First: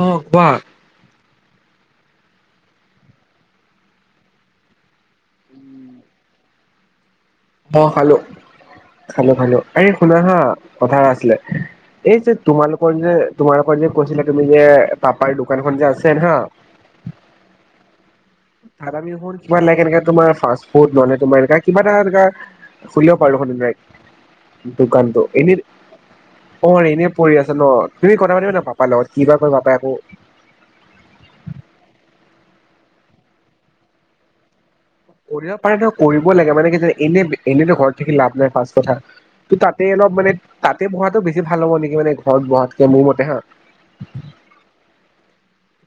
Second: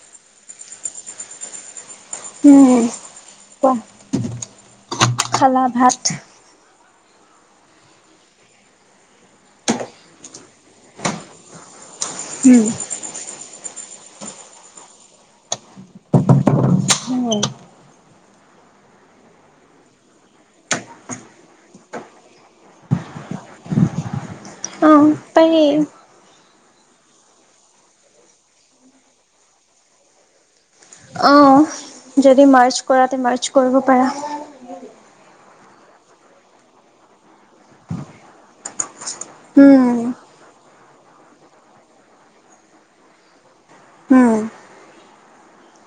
অ', কোৱা। উম, কোৱা। খালা ভাত? অ', খালো, খালো, খালো এই শুনা হা কথা এটা আছিলে। এই যে তোমালোকৰ যে তোমাৰ যে কৈছিলা তুমি যে পাপাৰ দোকানখন যে আছে হা উম। তাত আমি দে কিবা লে এনে তোমাৰ ফা ফুড মানে তোমাৰ এনে কিবা এটা এনো খুলিব পাৰো দোকান। অ', পাৰি অ', এনেই পৰি আছে ন' তুমি কথা পাতিবা না পাপাৰ লগত কি বা কয় পাপাই আকৌ। অ', যদি মাৰ্ছ কৰা তে মাৰ্চ কৰিব পাৰা। কৰিব পাৰে ন' কৰিব লাগে মানে কি এনে এনেতো ঘৰত থাকি লাভ নাই ফাৰ্ষ্ট কথা। ত' তাতে উম, অলপ মানে তাতে বহাতটো বেছি ভাল হ'ব নেকি মানে ঘৰত বহাতকে মোৰ মতে হা। উম,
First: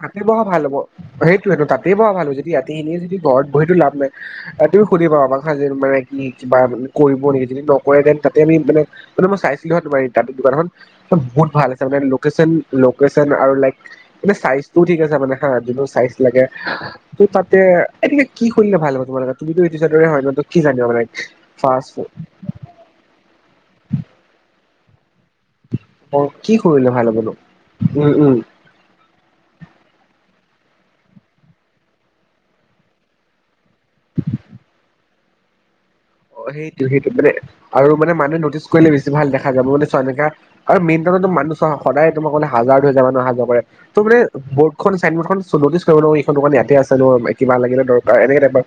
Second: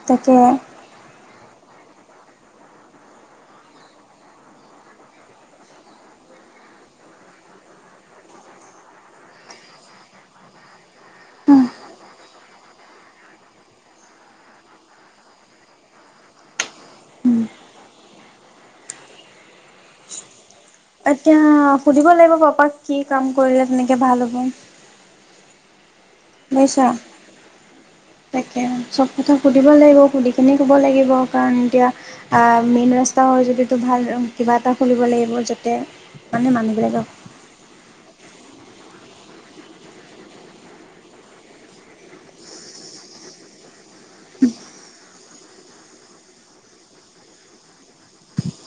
তাতে তাকে। বহা ভাল হ'ব, সেই তাতেই বহা ভালো যদি ৰায়াতিখিনিয়ে যদি ঘৰত বহিতটো লাভ নাই তুমি সুধিবা আমাক হা যে মানে কি কিবা কৰিব নেকি যদি নকৰে দেন তাতে আমি মানে মানে মই চাইছিলো তমাৰ তা দোকানখন বহুত ভাল আছে মানে লেকেচন আৰু লাইক মে চাই ত' ঠিক আছে মানে হা যোনটো চাইজ লাগে ত তাতে এতি কি খুলিলে ভাল হ'ব তোমাৰোকে তুমিতো ইতিছ দৰে হয় ন' কি জানিবা মানে এতিয়া ফাষ্ট সুধিব লাগিব পাপাক কি কাম কৰিলে তেনেকে ভাল হ'ব। ফুড কি বাইছা কৰিলে ভাল হ'বনো উম উম তাকে চব কথা সুধিব লাগিব সুধি এিনি ক'ব লাগিব কাৰণ এতিয়া মেইন ৰাস্তা হয় যদিিতো ভাল কিবা এটা খুলিব লাগিব যাতে মানে অ', সেইটো, মানুহবিলাকক সেইটো মানে আৰু মানে মানে পিছ কৰিলেছি ভাল দেখা যাব মান চোৱা এনেকা আৰু মেইত মানুহ চ সদায় তোমাক ক'লে হাজাৰ দুহ হাজাৰ মানুহ অহা য পাৰে ত মানে বৰ্ড চাইন বৰ্ ন কৰিব ন এইখনোক ইয়াতে আছে ন কা লাগে দকাৰ এনেকে টাইপৰ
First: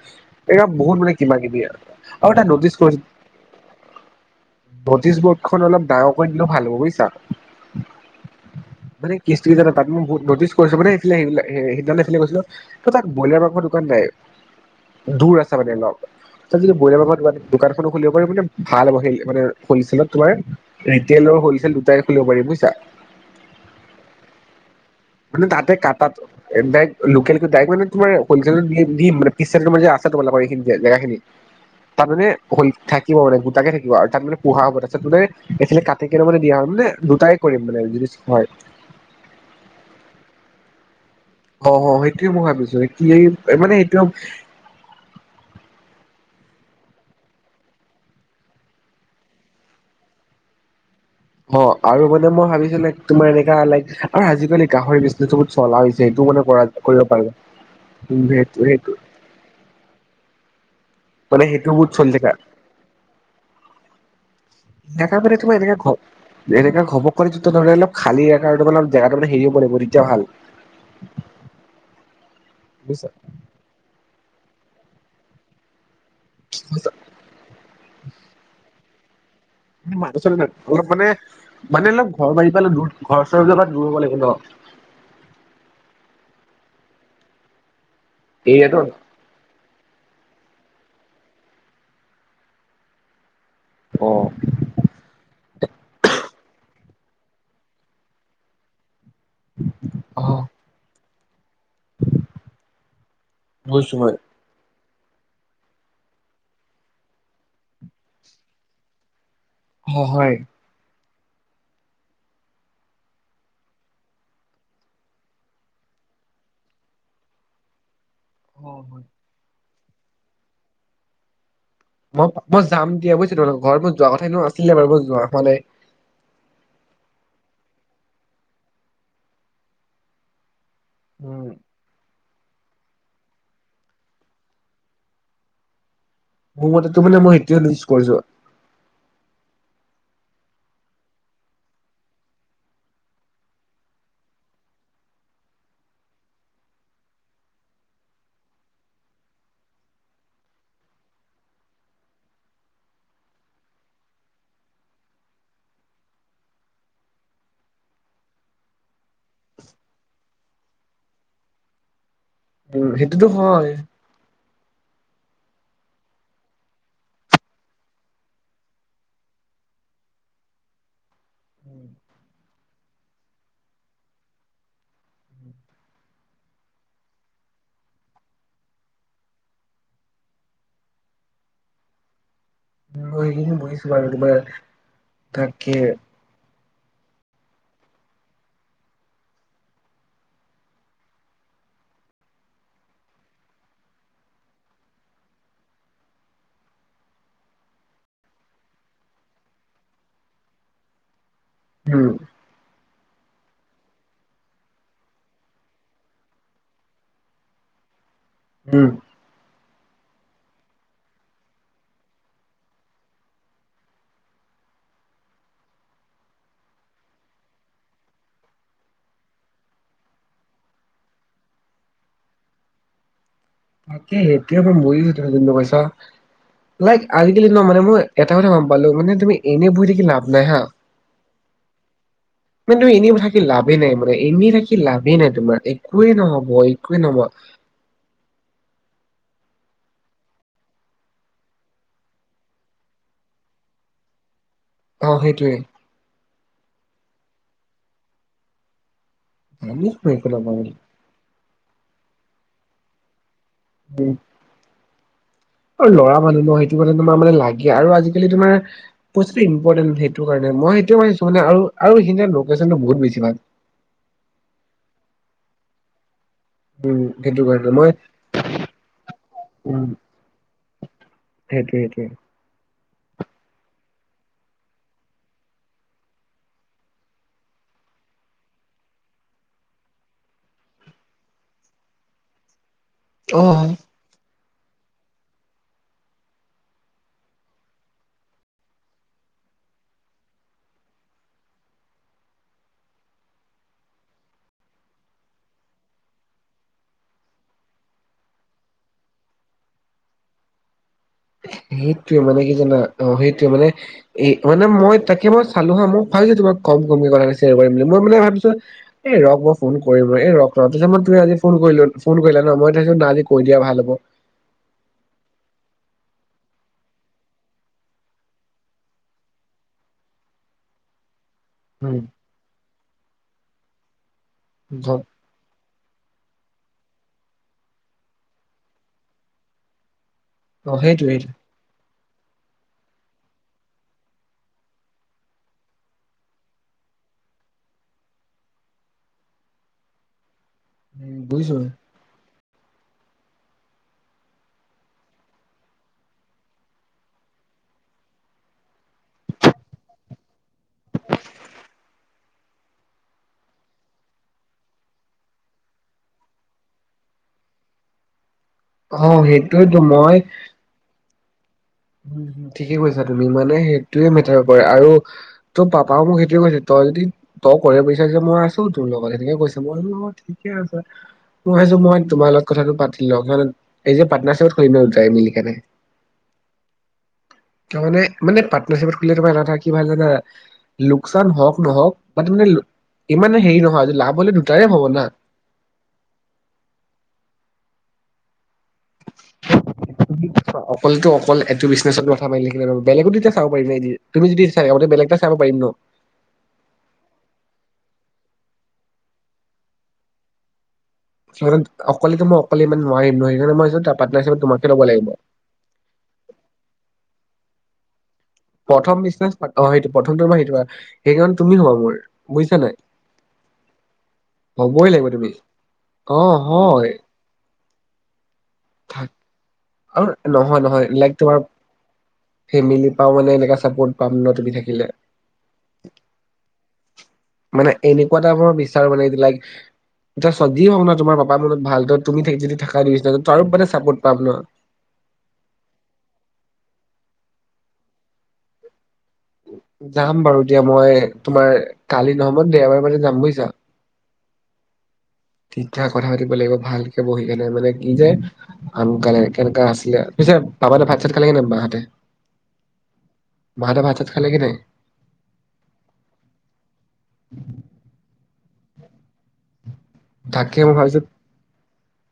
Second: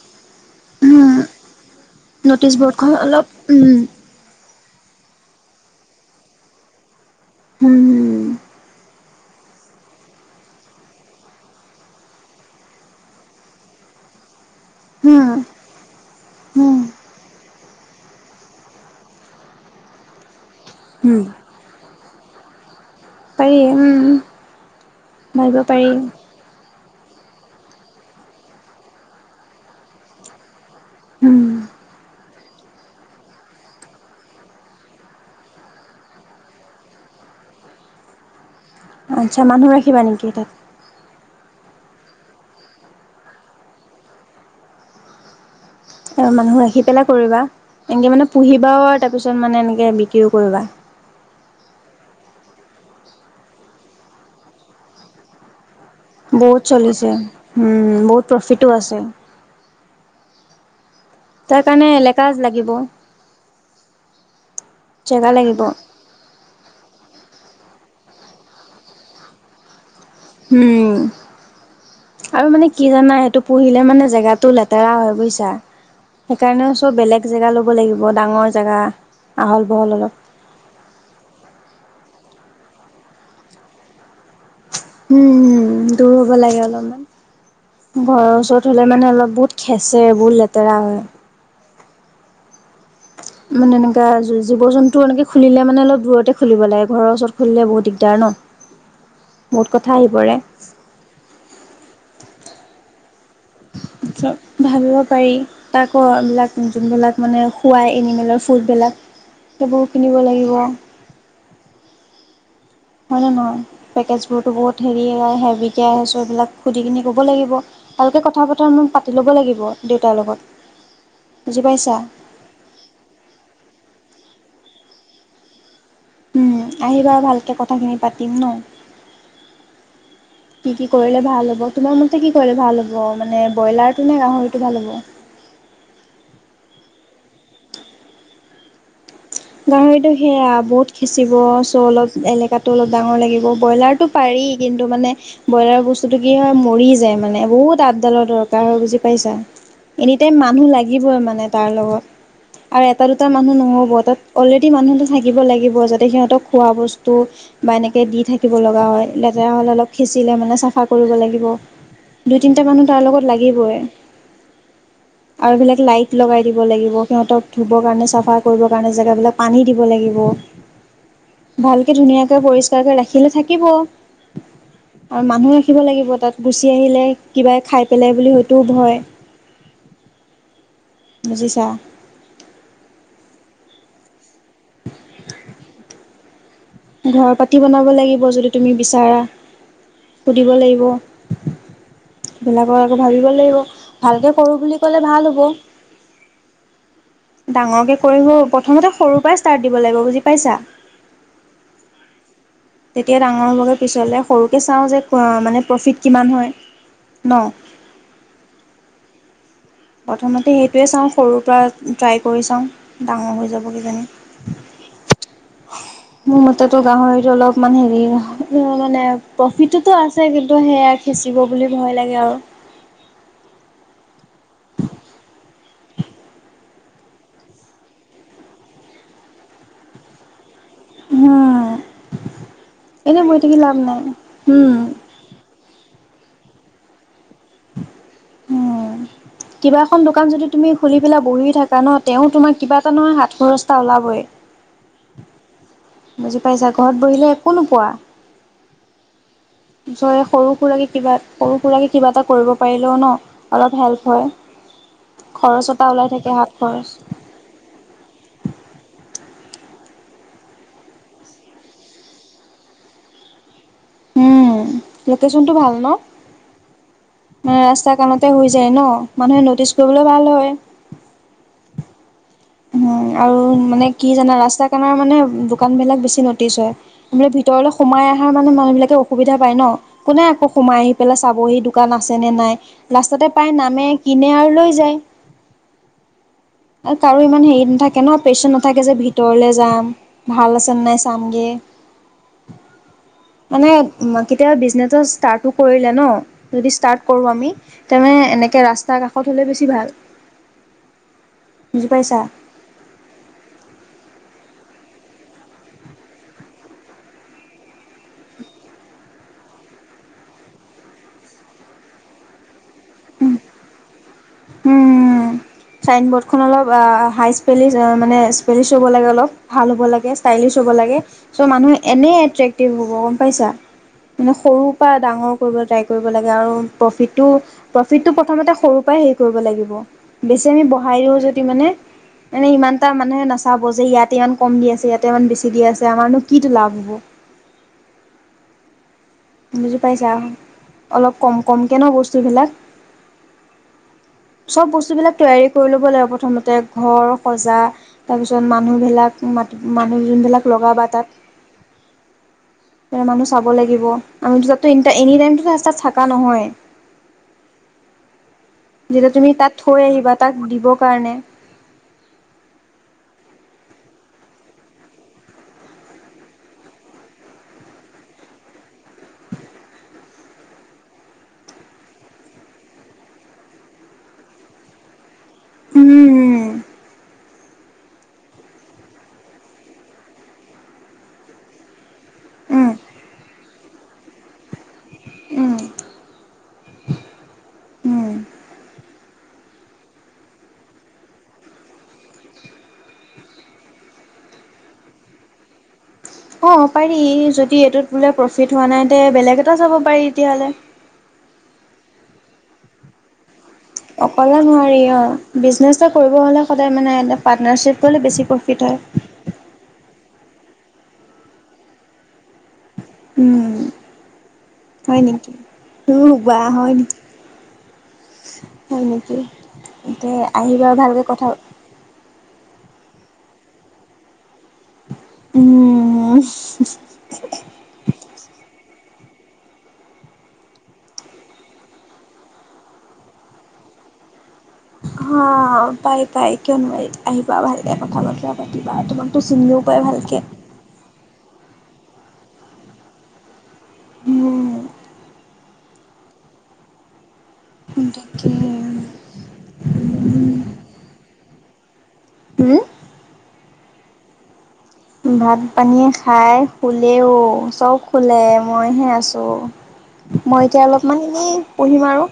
এ বহুত মান কিবা কিবি আৰু এটা ন'টিছ নটিচ ব'ৰ্ডখন কৰি অলপ নটিচ ব'ৰ্ড খন অলপ ডাঙৰক দিলে ভাল হ'ব বুজিছা উম, মানে কিস্ত কি জানা তাত মই বহুত নটিছ কৰিছো মানেফালে সেইবিলাক সেইদিনাফালে কৈছিলো ত তাত ব্ৰইলাৰ মাংসৰ দোকান নাই দূৰ উম, আছে মানে অলপ তাত উম, য বইলাৰ দোকান খো খুলিব পাৰি মানে ভাল মানে হললত তোমাৰ উম, ৰিটেল আৰু হোলচেল দুটাই খুলিব পাৰি বুজিছা। পাৰি উম। মানে ভাবিব তাতে পাৰি। কাটাত এ বে লোকেল ডট মানে তোমাৰ [unintelligible] তোমালোকৰ জেগাখিনি উম, তাত মানে হ' থাকিব মানে গোটাকে থাকিব আৰু তাত মানে পোহা হ'ব তাৰপিছত মানে এইফালে কাটি কেনে মানে দিয়া হ মানে দুটাই কৰিম মানে যদি হয়। আচ্ছা মানুহ ৰাখিবা নেকি তাত? অ', সেইটোৱে মই ভাবিছো কি এই মানে সেইটো মানুহ আহি পেলাই কৰিবা এনেকৈ মানে পুহিবাও আৰু তাৰপিছত মানে এনেকৈ বিক্ৰীও কৰিবা। অ', আৰু মানে মই ভাবিছো লাইক তোমাৰ এনেকা লাইক আৰু আজিকালি গাহৰি বিজনেচ বহুত চলা হৈছে। সেইটো মানে কৰা বহুত কৰিব চলিছে পাৰি উম, বহুত সেইটো প্ৰফিটো সেইটো আছে। মানে তাৰ সেইটো কাৰণে বহুত চলি এলেকা থাকা লাগিব। এনেকা জেগা মানে তোমাৰ লাগিব। এনেকাে ঘ এনেকা ঘব কৰি যিটো ধৰি অলপ খালি আকাৰটোবলব জেগাটো মানে হেৰি হ'ব পৰা নাই মই [unintelligible] উম আৰু মানে কি জানা বুজিছা। সেইটো পুহিলে মানে জেগাতটো লেত তেৰা হয় বুজিছা। সেইকাৰণেও চব বেলেগ জেগা ল'ব লাগি বৰ ডাঙৰ জেগা আহল বহল অলপ, মনুহ চানুহ অলপ মানে মানে অলপ ঘৰ বাৰীৰ পৰা দূৰ ঘৰ চৰ বিলাক দূৰ হবা হ' উম হম দূৰ হ'ব লাগে অলপমান ঘৰৰ ওচৰত এৰিয়াটো হ'লে মানে অলপ বহুত খেচে বহু ল তেৰা হয় মানে এনেকা অ', জীৱ জন্তু এনেকৈ খুলিলে মানে অলপ দূৰতে খুলিব লাগে ঘৰৰ ওচৰত খুলিলে বহুত দিগদাৰ ন বহুত কথা আহি পৰে অ', বুজিছো মই আচছ ভাল পাৰি তাকো হোৱা বিলাক যোনবিলাক মানে খোৱা এনিমেলৰ খুদ বিলাক সেইবোৰ অ', কিনিব হয়। লাগিব হয় ন নহয় পেকেজবোৰতো বহুত হেৰি হেভিকে আহিছো এইবিলাক সুধিনি ক'ব লাগিব ভালকৈ কথা অ', বতৰা মোক হয় পাতি ল'ব লাগিব দেউতাৰ লগত বুজি পাইছা? মই মই যাম দিয়া বুইছ তহঁতৰ ঘৰ মই যোৱা কথা এনেও আছিলে বাৰু মই যোৱা হোৱা নাই উম আহিবা ভালকে কথাখিনি পাতিম ন কি কি কৰিলে উম, ভাল হ'ব তোমাৰ ম মতে কি কলে ভাল হ'ব মানে ব্ৰইলাৰটো নে গাহৰিটো ভাল হ'ব মোৰ মতেতো মানে মই সেইটোৱে লিজ কৰিছো হয়টো সেয়া বহুত খিঁচিব চ' অলপ এলেকাতো অলপ ডাঙৰ লাগিব ব্ৰইলাৰটো পাৰি কিন্তু মানে ব্ৰইলাৰ বস্তুটো কি হয় মৰি যায় মানে বহুত আপডালৰ দৰকাৰ হয় বুজি পাইছা এনি টাইম মানুহ লাগিবই মানে তাৰ লগত আৰু এটা দুটা মানুহ নহ'ব তাত অলৰেডি মানুহ এটা থাকিব লাগিব যাতে সিহঁতক খোৱা বস্তু বা এনেকে দি থাকিব লগা হয় লেতেৰা হ'লে অলপ খিঁচিলে মানে চাফা কৰিব লাগিব দুই তিনিটা মানুহ উম, তাৰ লগত সেইটোতো হয়। লাগিবই আৰু বিলাক লাইট লগাই দিব লাগিব সিহতক ধুব কাৰণে চাফা কৰিব কাৰণে জেগাবিলাক পানী দিব লাগিব ভালকে ধুনীয়াকে পৰিস্কাৰ কে ৰাখিব ৰাখিলে থাকিব আৰু মানুহ ৰাখিব লাগিব তাত গুচি আহিলে কিবাই খাই পেলাই বুলি হয়তো ভয় বুজিছা মই সেইখিনি বুজিছোঁ বাৰু তোমাৰ তাকে ঘৰ পাতি বনাব লাগিব যদি তুমি বিচাৰা, সুধিব লাগিব, [unintelligible] আকৌ ভাৱিব লাগিব। ভালকে কৰোঁ বুলি কলে ভাল হ'ব। ডাঙৰকে কৰিম ঔ, প্ৰথমতে সৰুৰ পৰাই ষ্টাৰ্ট দিব লাগিব বুজি পাইছা? [inaudible] তেতিয়া ডাঙৰ হ'বগৈ পিছলে, সৰুকে চাওঁ যে মানে প্ৰফিট কিমান হয়, ন? উম। প্ৰথমতে সেইটোৱে চাওঁ সৰুৰ পৰা ট্ৰাই কৰি চাওঁ, ডাঙৰ হৈ যাব কিজানি। মোৰ মতেতো গাহৰি অলপমান হেৰি মানে প্ৰফিটটোতো আছে, কিন্তু সেয়া [unintelligible] বুলি ভয় লাগে আৰু। [unintelligible] লাইক, আজিকালি ন মানে মই এটা কথা গম পালো, মানে তুমি এনেই বহি থাকি লাভ নাই হাঁ। উম, কিন্তু এনেই এনে থাকি বহি লাভে লাভ নাই মানে, এনেই থাকি উম। লাভেই নাই তোমাৰ, একোৱে নহব [inaudible] উ, কিবা এখন দোকান যদি তুমি খুলি পেলা বহি থাকা ন, তেওঁ তোমাৰ কিবা এটা নহয় হাত খৰচ এটা ওলাবই। অ সেইটোৱে বুজি পাইছা, ঘৰত বহিলে একো নোপোৱা। আমি জয়ে একো সৰু নাপাওঁ সুৰাকে কিবা সৰু সুৰাকৈ কিবা এটা কৰিব পাৰিলেও ন? অলপ হেল্প হয়। খৰচ এটা ঐ ওলাই ল'ৰা থাকে মানুহ হাত ন, সেইটো কাৰণে খৰচ। মানে তোমাৰ মানে লাগে আৰু আজিকালি তোমাৰ পচ ইম্পৰ্টেণ্ট সেইটো কাৰণে, মই সেইটোয়ে ভাবিছোঁ মানে আৰু আৰু এইখিনতে লকেছনটো বহুত বেছি ভাল। উম, লোকেশচনটো ভাল ন? উম সেইটো কাৰণে মই ৰাস্তা কানতে হৈ যায় ন, মানুহে নটিচ উম কৰিবলৈ ভাল হয়। [inaudible] উ, আৰু মানে কি জানা ৰাস্তা কানৰ মানে দোকানবিলাক বেছি নটিছ হয়, বোলে ভিতৰলৈ সোমাই অহা মানে মানুহ বিলাকে অসুবিধা পায় ন, কোনে আকৌ সোমাই আহি পেলাই চাবহি দোকান আছে নে নাই ৰাস্তাতে পাই অ নামে, কিনে আও লৈ যায়। কাৰো ইমান হেৰি নাথাকে ন পেচেন নাথাকে যে ভিতৰলে যাম, ভাল আছেনে নাই চামগে, মানে কেতিয়াবা বিজনেটৰ ষ্টাৰ্টটো কৰিলে ন, যদি ষ্টাৰ্ট কৰো আমি, তেনে এনেকে ৰাস্তাৰ কাষত হ'লে বেছি ভাল। বুজি হেইটোৱে পাইছা মানে কি জানা, অ হেইটোৱে মানে এই মানে মই তাকে মই চালো হাঁ মোক ভাবি‌ছোঁ তোমাক [unintelligible] মই মানে ভাবিছোঁ এ ৰক মই ফোন কৰিম ৰখ ৰখ পিছত মই তুমি আজি ফোন কৰিলো ফোন কৰিলা ন মই [unintelligible] না আজি কৈ দিয়া ভাল হ'ব। উম, চাইনবৰ্ডখন অলপ হাই স্পেলিছ মানে স্পেলিছ হ'ব লাগে অলপ, ভাল হ'ব লাগে, ষ্টাইলিছ হ'ব লাগে চ' মানুহে উম এনেই এট্ৰেক্টিভ হ'ব গম পাইছা? সৰুৰ পৰা ডাঙৰ কৰিবলৈ তাইক কৰিব লাগে আৰু প্ৰফিটটো, প্ৰফিটটো প্ৰথমতে সৰুৰ পৰাই হে কৰিব লাগিব। বেছি আমি অ বহাই সেইটোৱে দিওঁ সেইটোৱে। যদি মানে মানে ইমান এটা মানুহে নাচাব, যে ইয়াতে ইমান কম দি আছে, ইয়াতে ইমান বেছি দি আছে আমাৰনো কিটো লাভ হব? বুজি পাইছাঁ? অলপ উম কম বুজিছো কমকে ন বস্তু বিলাক? চব বস্তুবিলাক তৈয়াৰী কৰি ল'ব লাগে প্ৰথমতে, ঘৰ সজা, তাৰ পিছত মানুহবিলাক মাতিূ মানুহ জোনবিলাক লগাবা তাত। ৰ না মোৰ চাব লাগিব। আমি দুটাটো এনিটাই-এনিটাইমটো ৰাস্তাত থকা নহয়ে। অ যেতিয়া তুমি তাত সেইটোৱেতো থৈ আহিবা, মই তাক শুধিবৰ কাৰণে। ঠিকে কৈছা তুমি, মানে সেইটোয়ে মেটাৰ কৰে আৰু তোৰ পাপাও মোক সেইটোয়ে কৈছে, তই যদি তই কৰিব বিচাৰিছ মই আছো তোৰ লগত, সেনেকে কৈছে, মই বুলো মই ঠিকে আছে, মই ভাবিছো মই তোমাৰ লগত কথাটো পাতি লওঁ, এই যে পাৰ্টনাৰশ্বিপত কৰিম ন দুইটাই মিলি। কেনে উম তাৰ মানে, মানে পাৰ্টনাৰশ্বিপত খুলিলে এটা কথা কি ভাল জানা, লোকচান হওঁক নহওঁক বা তোৰ মানে, উম ইমানে হেৰি নহয় যে লাভ হ'লে দুটাৰেই হ'ব না। উম। উম। অকলেতো-অকল এইটো বিজনেচত মাঠা মাৰি থাকিলে নহ'ব, বেলেগতো এতিয়া চাব পাৰি নে কি, তুমি যদি [unintelligible] বেলেগ এটা চাব পাৰিম ন। অ', পাৰি, যদি এইটোত বোলে প্ৰফিট হোৱা নাই, তে বেলেগ এটা চাব পাৰি তেতিয়াহ'লে। তাৰপিছত, অকলে ত', মই অকলে ইমান নোৱাৰিম ন, সেইকাৰণে মই পাৰ্টনাৰশ্বিপত অকলে তোমাকে নোৱাৰি ল'ব লাগিব অ', বিজনেচ এটা কৰিব হ'লে সদায় মানে এটা পাৰ্টনাৰশ্বিপ হ'লে বেছি প্ৰফিট হয় প্ৰথম বিজনেছ, অ', সেইটো প্ৰথম সেইকাৰণে তুমি হবা মোৰ বুজিছা নাই? উম হ'বই হয় লাগিব তুমি নেকি? তোৰ ৰুবা হয় নেকি? [inaudible] আৰু তে নহয় আহিবা নহয় ভালকে লাইক কথা তোমাৰ ফেমিলিত পা মানে এনেকুৱা চাপৰ্ট পাম ন তুমি থাকিলে। উম। মানে এনেকুৱা এটা মই বিচাৰো মানে লাইক এতি যি হওক ন তোমাৰ পাপাৰ মনত ভাল ত তুমি যদি থাকাই বিচৰা ত মানে চাপোৰ্ট পাম ন অ' পাই পাই কিয় নোৱাৰি আহিবা ভালকে কথা বতৰা পাতিবা তোমাক যাম বাৰু দিয়া মই। তোমাৰ কালি নহয়ত দেওবাৰ বজাত যাম বুজিছা উম। তেতিয়া কথা পাতিব লাগিব ভালকে বহি। এনে মানে কি যে তাকে আনকালে কেনেকা আছিলে। পিছে বাবা ভাত চাত খালে নে বা হতে উম মাহতে ভাতাত খাল কি নাই? ভাত পানীয়ে খাই শুলেও। চব শুলে। মইহে আছোঁ। মই তাকে এতিয়া অলপমান ভাবিছো এনে পঢ়িম আৰু।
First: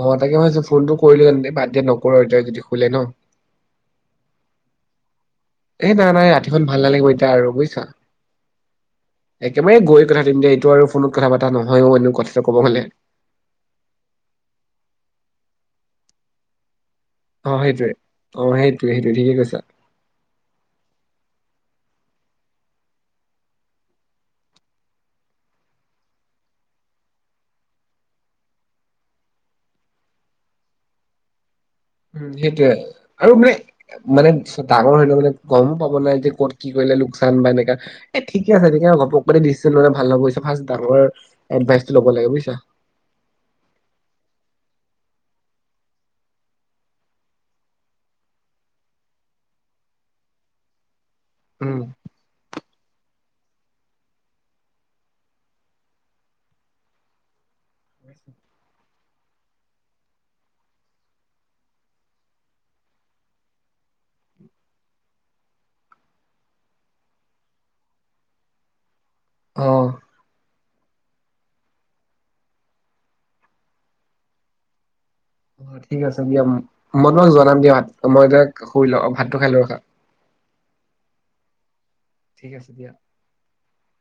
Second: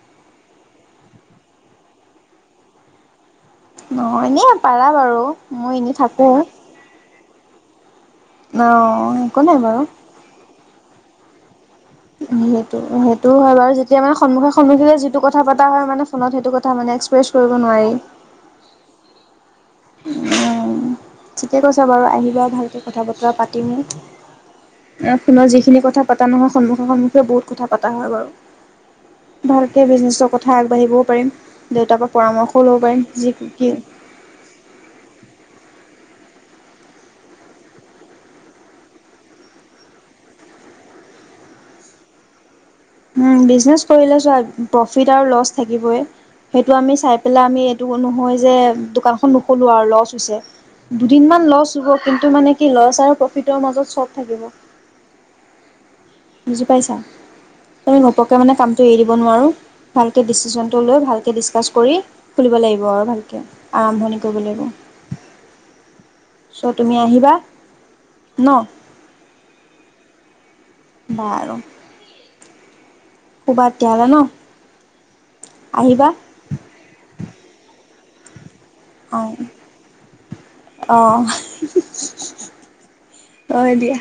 অ', মই তাকে ভাবিছো ফোনটো কৰিলো, বাদ দিয়া নকৰো, এতিয়া যদি শুলে ন'। [unintelligible] পাৰা বাৰু। মই এ এনেই নাই নাই থাকোঁ ৰাতিখন ভাল নালাগিব এতিয়া আৰু বুজিছা। অ একো নাই একেবাৰে গৈ কথা পাতিম দিয়া এইটো আৰু ফোনত কথা পাতা নয? উ সেইটো, সেইটোও হয় বাৰু, যেতিয়া মানে সন্মুখে সন্মুখী যিটো কথা পাতা হয় মানে ফোনত, সেইটো কথা মানে এক্সপ্ৰেছ কৰিব অ', সেইটোৱে, অ', সেইটোৱে সেইটোৱে ঠিকেই কৈছা। ওম, ঠিকে কৈছা বাৰু আহিবা ভালকে কথা বতৰা পাতিম, আহ ফোনত যিখিনি কথা পতা নহয় সন্মুখে সন্মুখে বহুত কথা পতা হয় বাৰু, ভালকে বিজনেচৰ কথা আগবাঢ়িবও পাৰিম। দেউতাৰ পৰা উম পৰামৰ্শও ল'ব সেইটোৱে, পাৰিম যি আৰু মানে কি মানে ডাঙৰ হলে মানে গমো পাব নাই যে ক'ত কি কৰিলে লোকচান বা এনেকা, এ ঠিকে আছে তেতিয়া ঘোপককে ডিচিশন ল'লে ভাল নহ'ব বুজিছা, ৰ্ফাষ্ট ডাঙৰৰ এডভাইচটো ল'ব লাগে বুজিছা। উম, বিজনেছ কৰিলে চোৱা প্ৰফিট আৰু ল'ছ থাকিবই, সেইটো আমি চাই পেলাই আমি এইটো নহয় যে দোকানখন নুখলোঁ আৰু ল'ছ হৈছে। দুদিনমান উম ল'ছ হ'ব কিন্তু মানে কি ল'ছ আৰু প্ৰফিটৰ মাজত চব থাকিব। বুজি পাইছা, তুমি ঘপককে মানে কামটো এৰি দিব নোৱাৰোঁ, ভালকৈ ডিচিশনটো লৈ ভালকৈ ডিছকাছ কৰি খুলিব লাগিব আৰু ভালকৈ আৰম্ভণি কৰিব লাগিব, ছ' তুমি আহিবা ন? অহ। বাৰু। শুবা তেতিয়া হ'লে ন। অ', ঠিক আহিবা আছে দিয়া মই তোক জনাম দিয়াত। মই তাক শুই লোঁও, ভাতটো খাই লোওঁ ৰখা। অ'। ঠিক আছে দিয়া। দিয়া